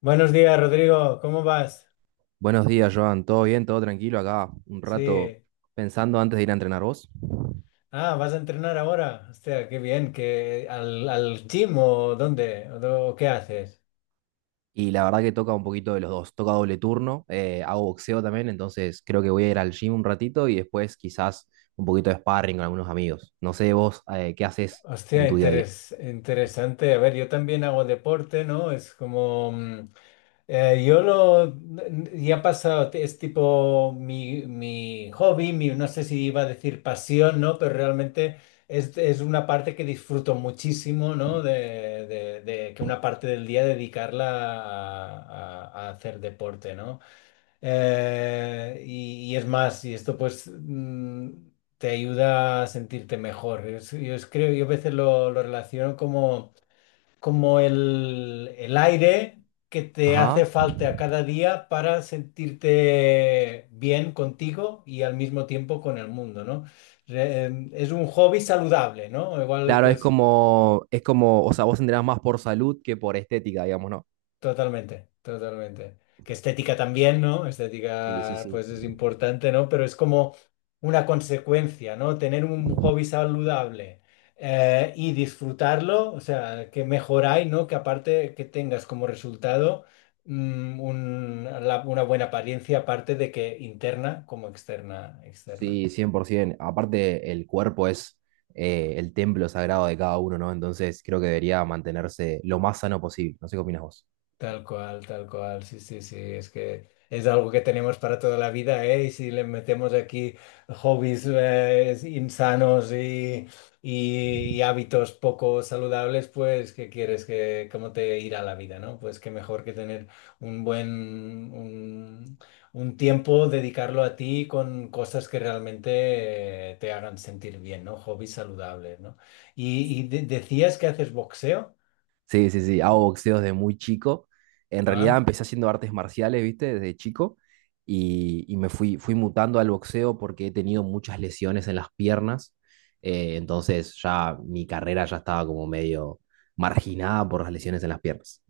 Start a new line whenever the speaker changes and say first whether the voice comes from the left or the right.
left: Buenos días, Rodrigo. ¿Cómo vas?
right: Buenos días, Joan. ¿Todo bien? ¿Todo tranquilo? Acá un rato
left: Sí.
right: pensando antes de ir a entrenar vos.
left: Ah, ¿vas a entrenar ahora? Hostia, qué bien. Al gym o dónde? Qué haces?
right: Y la verdad que toca un poquito de los dos. Toca doble turno, hago boxeo también, entonces creo que voy a ir al gym un ratito y después quizás un poquito de sparring con algunos amigos. No sé vos qué haces en
left: Hostia,
right: tu día a día.
left: interesante. A ver, yo también hago deporte, ¿no? Eh, yo lo, ya ha pasado, es tipo mi hobby, mi, no sé si iba a decir pasión, ¿no? Pero realmente es una parte que disfruto muchísimo, ¿no? De, de que una parte del día dedicarla a, a hacer deporte, ¿no? Y es más, y esto pues te ayuda a sentirte mejor. Creo, yo a veces lo relaciono como como el aire que te hace
right: Ajá.
left: falta cada día para sentirte bien contigo y al mismo tiempo con el mundo, ¿no? Es un hobby saludable, ¿no? Igual,
right: Claro,
left: pues
right: es como, o sea, vos entrenás más por salud que por estética, digamos, ¿no?
left: totalmente, totalmente. Que estética también, ¿no?
right: Sí, sí,
left: Estética,
right: sí.
left: pues es importante, ¿no? Pero es como una consecuencia, ¿no? Tener un hobby saludable, y disfrutarlo, o sea, que mejoráis, ¿no? Que aparte que tengas como resultado, una buena apariencia, aparte de que interna como externa, externa.
right: Sí, 100%. Aparte, el cuerpo es el templo sagrado de cada uno, ¿no? Entonces creo que debería mantenerse lo más sano posible. No sé qué opinas vos.
left: Tal cual, sí, sí, sí, es que es algo que tenemos para toda la vida, ¿eh? Y si le metemos aquí hobbies insanos y hábitos poco saludables, pues, ¿qué quieres? Que, ¿cómo te irá la vida, ¿no? Pues qué mejor que tener un buen, un, un tiempo, dedicarlo a ti con cosas que realmente te hagan sentir bien, ¿no? Hobbies saludables, ¿no? Decías que haces boxeo,
right: Sí, sí, sí. Hago boxeo desde muy chico. En realidad
left: ¿ah?
right: empecé haciendo artes marciales, ¿viste? Desde chico. Y, y me fui, mutando al boxeo porque he tenido muchas lesiones en las piernas. Entonces ya mi carrera ya estaba como medio marginada por las lesiones en las piernas.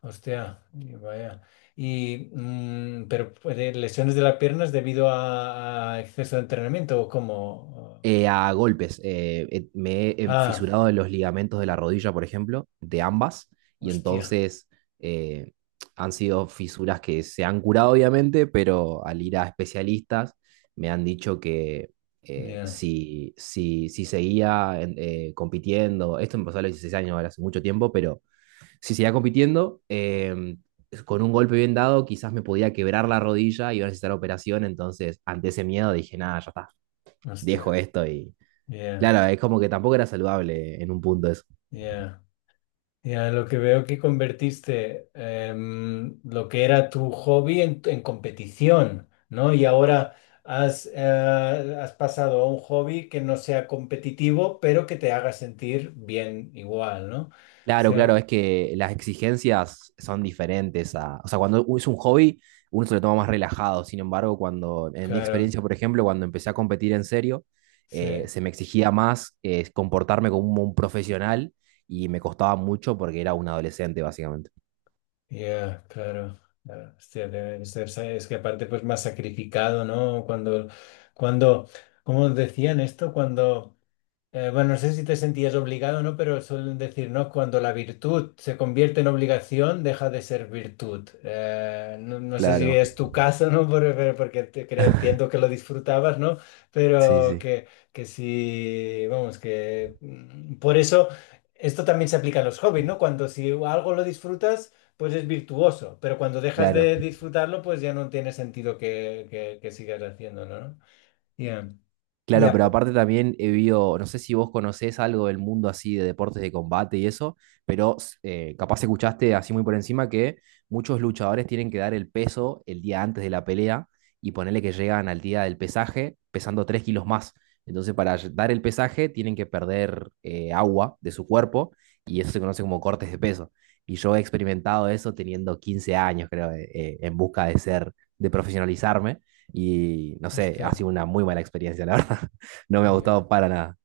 left: Hostia, y vaya. Lesiones de las piernas debido a exceso de entrenamiento o cómo?
right: A golpes.
left: Ah,
right: Fisurado de los ligamentos de la rodilla, por ejemplo, de ambas, y
left: hostia,
right: entonces eh, han sido fisuras que se han curado, obviamente, pero al ir a especialistas me han dicho que eh,
left: ya,
right: si, si, si seguía en- compitiendo, esto me pasó a los 16 años, ahora hace mucho tiempo, pero si seguía compitiendo, con un golpe bien dado, quizás me podía quebrar la rodilla y iba a necesitar operación, entonces ante ese miedo dije, nada, ya está,
left: hostia,
right: dejo esto y
left: ya,
right: claro, es como que tampoco era saludable en un punto eso.
left: ya. Ya, lo que veo que convertiste lo que era tu hobby en competición, ¿no? Y ahora has, eh, has pasado a un hobby que no sea competitivo, pero que te haga sentir bien igual, ¿no? O
right: Claro, claro,
left: sea,
right: es que las exigencias son diferentes a, o sea, cuando es un hobby, uno se lo toma más relajado. Sin embargo, cuando, en mi
left: claro,
right: experiencia, por ejemplo, cuando empecé a competir en serio,
left: sí.
right: se me exigía más comportarme como un profesional y me costaba mucho porque era un adolescente, básicamente.
left: Ya, claro. Claro. Hostia, debe de ser, es que aparte pues más sacrificado, ¿no? Cuando, ¿Cómo decían esto? Cuando bueno, no sé si te sentías obligado o no, pero suelen decir, ¿no? Cuando la virtud se convierte en obligación, deja de ser virtud. No, no sé si
right: Claro,
left: es tu caso, ¿no? Porque, entiendo que lo disfrutabas, ¿no?
right: sí,
left: Pero
right: sí,
left: que, que sí, vamos, por eso esto también se aplica a los hobbies, ¿no? Cuando si algo lo disfrutas, pues es virtuoso, pero cuando dejas
right: claro.
left: de disfrutarlo, pues ya no tiene sentido que sigas haciéndolo, ¿no? Ya,
right: Claro,
left: ya,
right: pero aparte también he visto, no sé si vos conocés algo del mundo así de deportes de combate y eso, pero capaz escuchaste así muy por encima que muchos luchadores tienen que dar el peso el día antes de la pelea y ponerle que llegan al día del pesaje pesando 3 kilos más. Entonces para ll- dar el pesaje tienen que perder agua de su cuerpo y eso se conoce como cortes de peso. Y yo he experimentado eso teniendo 15 años, creo, en busca de ser, de profesionalizarme y no sé, ha
left: hostia.
right: sido una muy mala experiencia, la verdad. No me ha
left: Ya.
right: gustado para nada.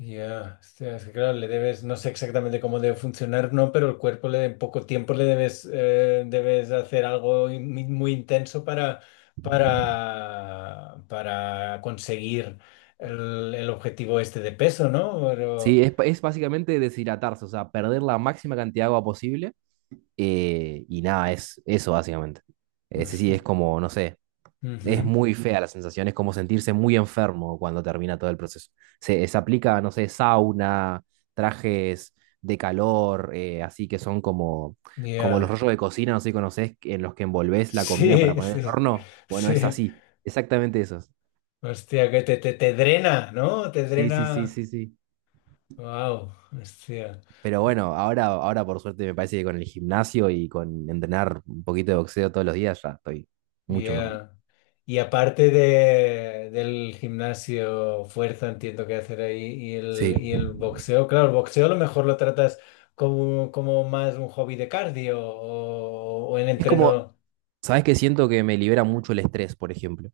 left: Ya, hostia, es que claro, le debes, no sé exactamente cómo debe funcionar, no, pero el cuerpo le en poco tiempo le debes, debes hacer algo muy intenso para, para conseguir el objetivo este de peso, ¿no? Pero,
right: Sí, es básicamente deshidratarse, o sea, perder la máxima cantidad de agua posible. Y nada, es eso básicamente. Ese sí, es
left: hostia,
right: como, no sé, es
left: ujú,
right: muy fea la sensación, es como sentirse muy enfermo cuando termina todo el proceso. Se aplica, no sé, sauna, trajes de calor, así que son como, como los
left: ya,
right: rollos de cocina, no sé si conocés, en los que envolvés la comida para
left: Sí,
right: poner en el
left: sí,
right: horno. Bueno, es
left: sí,
right: así, exactamente esos.
left: hostia, que te drena, ¿no? Te
right: Sí, sí, sí,
left: drena,
right: sí, sí.
left: wow, hostia,
right: Pero bueno, ahora, ahora por suerte me parece que con el gimnasio y con entrenar un poquito de boxeo todos los días ya estoy mucho mejor.
left: ya. Y aparte de, del gimnasio, fuerza, entiendo que hacer ahí,
right: Sí.
left: y el boxeo, claro, el boxeo a lo mejor lo tratas como, como más un hobby de cardio o en
right: Es como,
left: entreno.
right: ¿sabes qué? Siento que me libera mucho el estrés, por ejemplo.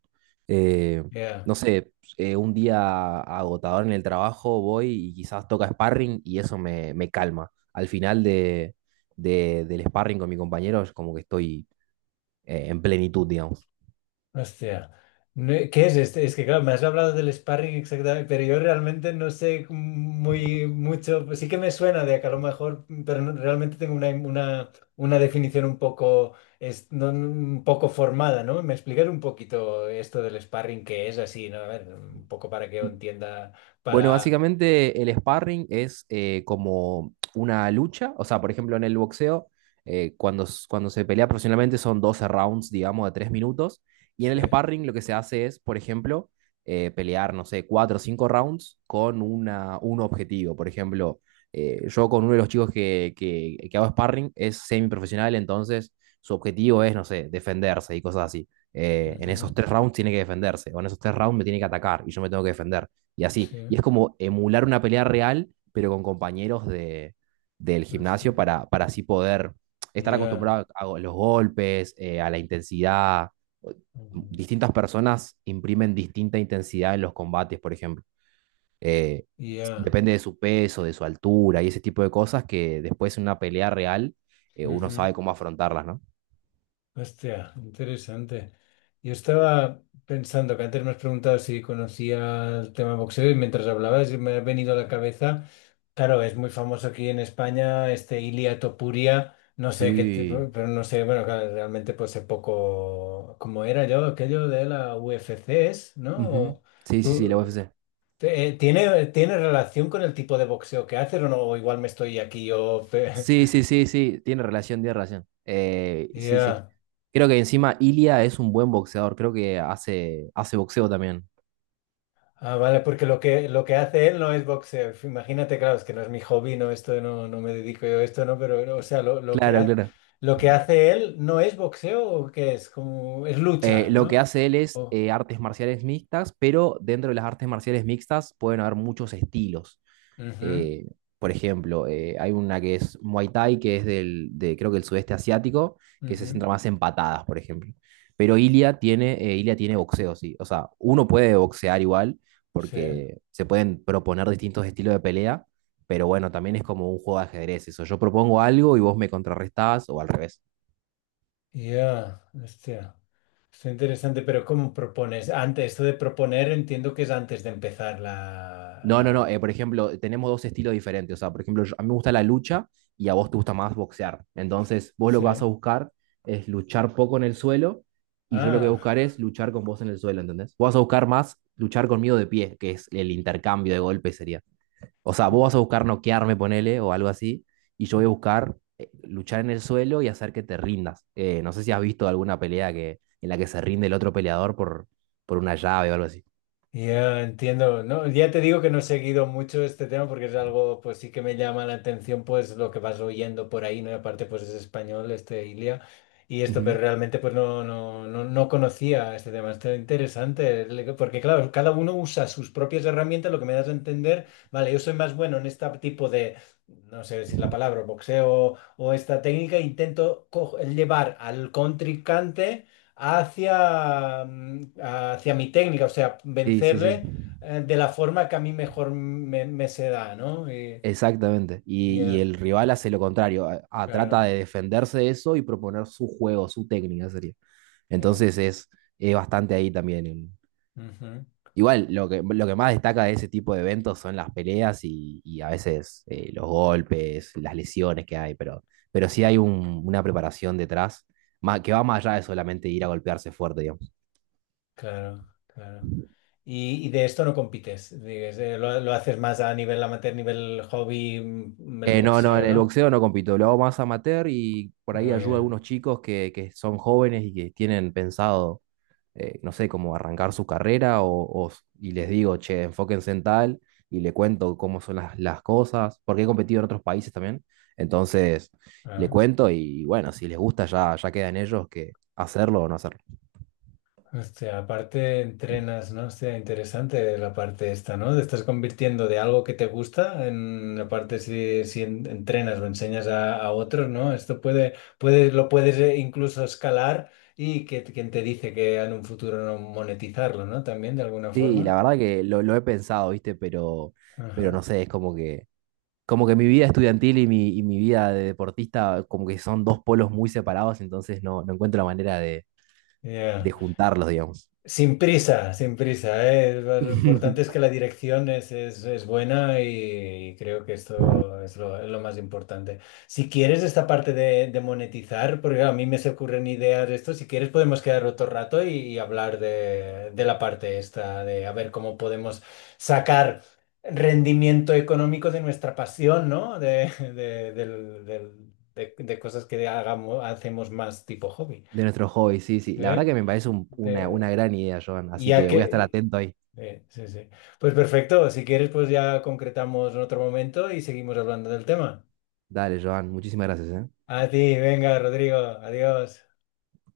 right: Eh,
left: Ya.
right: no sé, un día agotador en el trabajo voy y quizás toca sparring y eso me, me calma. Al final de, del sparring con mi compañero es como que estoy en plenitud, digamos.
left: Hostia. No, ¿qué es este? Es que, claro, me has hablado del sparring exactamente, pero yo realmente no sé muy mucho. Pues sí que me suena de que a lo mejor, pero realmente tengo una definición un poco, es, un poco formada, ¿no? ¿Me explicas un poquito esto del sparring qué es así, ¿no? A ver, un poco para que yo entienda,
right: Bueno,
left: para...
right: básicamente el sparring es como una lucha, o sea, por ejemplo, en el boxeo, cuando, s- cuando se pelea profesionalmente son 12 rounds, digamos, de 3 minutos, y en
left: Sí.
right: el sparring lo que se hace es, por ejemplo, pelear, no sé, 4 o 5 rounds con una, un objetivo. Por ejemplo, yo con uno de los chicos que hago sparring es semiprofesional, entonces su objetivo es, no sé, defenderse y cosas así. En
left: Ujú,
right: esos 3 rounds tiene que defenderse, o en esos 3 rounds me tiene que atacar y yo me tengo que defender y
left: sí.
right: así. Y es como emular una pelea real, pero con compañeros de, del gimnasio
left: Hostia.
right: para así poder estar
left: Ya.
right: acostumbrado a los golpes, a la intensidad.
left: Ujú,
right: Distintas personas imprimen distinta intensidad en los combates, por ejemplo. Eh,
left: ya.
right: Depende de su peso, de su altura y ese tipo de cosas que después en una pelea real uno
left: Ujú.
right: sabe cómo afrontarlas, ¿no?
left: Hostia, interesante. Yo estaba pensando que antes me has preguntado si conocía el tema boxeo y mientras hablabas me ha venido a la cabeza. Claro, es muy famoso aquí en España este Ilia Topuria, no sé qué,
right: Sí.
left: pero no sé, bueno, claro, realmente pues sé poco cómo era yo, aquello de la UFC, ¿es? ¿No?
right: Ujú.
left: O
right: Sí, sí, sí, la
left: ¿tú,
right: UFC.
left: ¿tiene, tiene relación con el tipo de boxeo que haces o no? O igual me estoy aquí yo...
right: Sí, sí, sí, sí, tiene relación, tiene relación. Sí, sí.
left: Ya.
right: Creo que encima Ilia es un buen boxeador, creo que hace, hace boxeo también.
left: Ah, vale, porque lo que hace él no es boxeo. Imagínate, claro, es que no es mi hobby, no, esto no, no me dedico yo a esto, no, pero, o sea,
right: Claro, claro.
left: lo que hace él no es boxeo o qué es, como, es lucha,
right: Lo que
left: ¿no?
right: hace él es
left: O
right: artes marciales mixtas, pero dentro de las artes marciales mixtas pueden haber muchos estilos.
left: ujú,
right: Eh, por ejemplo, hay una que es Muay Thai, que es del, de, creo que el sudeste asiático, que se
left: ujú,
right: centra más en patadas, por ejemplo. Pero Ilia tiene boxeo, sí. O sea, uno puede boxear igual,
left: sí,
right: porque se pueden proponer distintos estilos de pelea, pero bueno, también es como un juego de ajedrez eso. Yo propongo algo y vos me contrarrestás, o al revés.
left: ya, hostia, está interesante, pero ¿cómo propones? Antes, esto de proponer entiendo que es antes de empezar
right: No, no, no.
left: la,
right: Por ejemplo, tenemos dos estilos diferentes. O sea, por ejemplo, yo- a mí me gusta la lucha y a vos te gusta más boxear. Entonces, vos lo que vas a
left: sí,
right: buscar es luchar poco en el suelo y yo lo que voy a
left: ah,
right: buscar es luchar con vos en el suelo, ¿entendés? Vos vas a buscar más luchar conmigo de pie, que es el intercambio de golpes sería. O sea, vos
left: eh,
right: vas a buscar noquearme, ponele, o algo así, y yo voy a buscar luchar en el suelo y hacer que te rindas. No sé si has visto alguna pelea que, en la que se rinde el otro peleador por una llave o algo así.
left: ya entiendo, ¿no? Ya te digo que no he seguido mucho este tema porque es algo, pues sí que me llama la atención, pues lo que vas oyendo por ahí, ¿no? Y aparte, pues es español, este Ilia, y esto,
right: Ujú.
left: pero realmente, pues no, no, no, no conocía este tema, está interesante, porque claro, cada uno usa sus propias herramientas, lo que me das a entender, vale, yo soy más bueno en este tipo de, no sé decir la palabra, boxeo o esta técnica, intento llevar al contrincante hacia, hacia mi técnica, o sea,
right: Sí, sí, sí.
left: vencerle de la forma que a mí mejor me se da, ¿no? Y-
right: Exactamente. Y
left: yeah,
right: el rival hace lo contrario. A- Trata
left: claro,
right: de defenderse de eso y proponer su juego, su técnica sería.
left: yeah,
right: Entonces es bastante ahí también. En-
left: ujú,
right: Igual, lo que más destaca de ese tipo de eventos son las peleas y a veces los golpes, las lesiones que hay, pero sí hay un- una preparación detrás ma- que va más allá de solamente ir a golpearse fuerte, digamos.
left: claro, claro. Y de esto no compites, digas, lo haces más a nivel amateur, nivel hobby, el
right: No, no,
left: boxeo,
right: en el
left: ¿no?
right: boxeo no compito, lo hago más amateur y por ahí
left: Muy
right: ayudo a
left: bien.
right: algunos chicos que son jóvenes y que tienen pensado no sé, como arrancar su carrera o- y les digo, che, enfóquense en tal y le cuento cómo son las cosas, porque he competido en otros países también. Entonces, le
left: Ah.
right: cuento y bueno, si les gusta ya, ya queda en ellos que hacerlo o no hacerlo.
left: Hostia, aparte entrenas, ¿no? Hostia, interesante la parte esta, ¿no? Te estás convirtiendo de algo que te gusta en la parte si, entrenas o enseñas a otros, ¿no? Esto puede, lo puedes incluso escalar y que quien te dice que en un futuro no monetizarlo, ¿no? También de alguna
right: Sí, la
left: forma.
right: verdad que lo he pensado, ¿viste? Pero
left: Ajá.
right: no sé, es como que mi vida estudiantil y mi vida de deportista como que son dos polos muy separados, entonces no, no encuentro la manera de
left: Ya.
right: juntarlos, digamos.
left: Sin prisa, sin prisa, ¿eh? Lo importante es que la dirección es, es buena y, creo que esto es lo más importante. Si quieres esta parte de monetizar, porque claro, a mí me se ocurren ideas de esto, si quieres podemos quedar otro rato y hablar de la parte esta, de a ver cómo podemos sacar rendimiento económico de nuestra pasión, ¿no? De, de cosas que hagamos, hacemos más tipo hobby.
right: De nuestro hobby, sí, sí.
left: ¿Sí?
right: La verdad que me parece un-
left: De-
right: una gran idea, Joan. Así
left: ya
right: que voy a estar
left: que
right: atento ahí.
left: sí, sí, sí. Pues perfecto, si quieres, pues ya concretamos en otro momento y seguimos hablando del tema.
right: Dale, Joan. Muchísimas gracias, ¿eh?
left: A ti, venga, Rodrigo, adiós.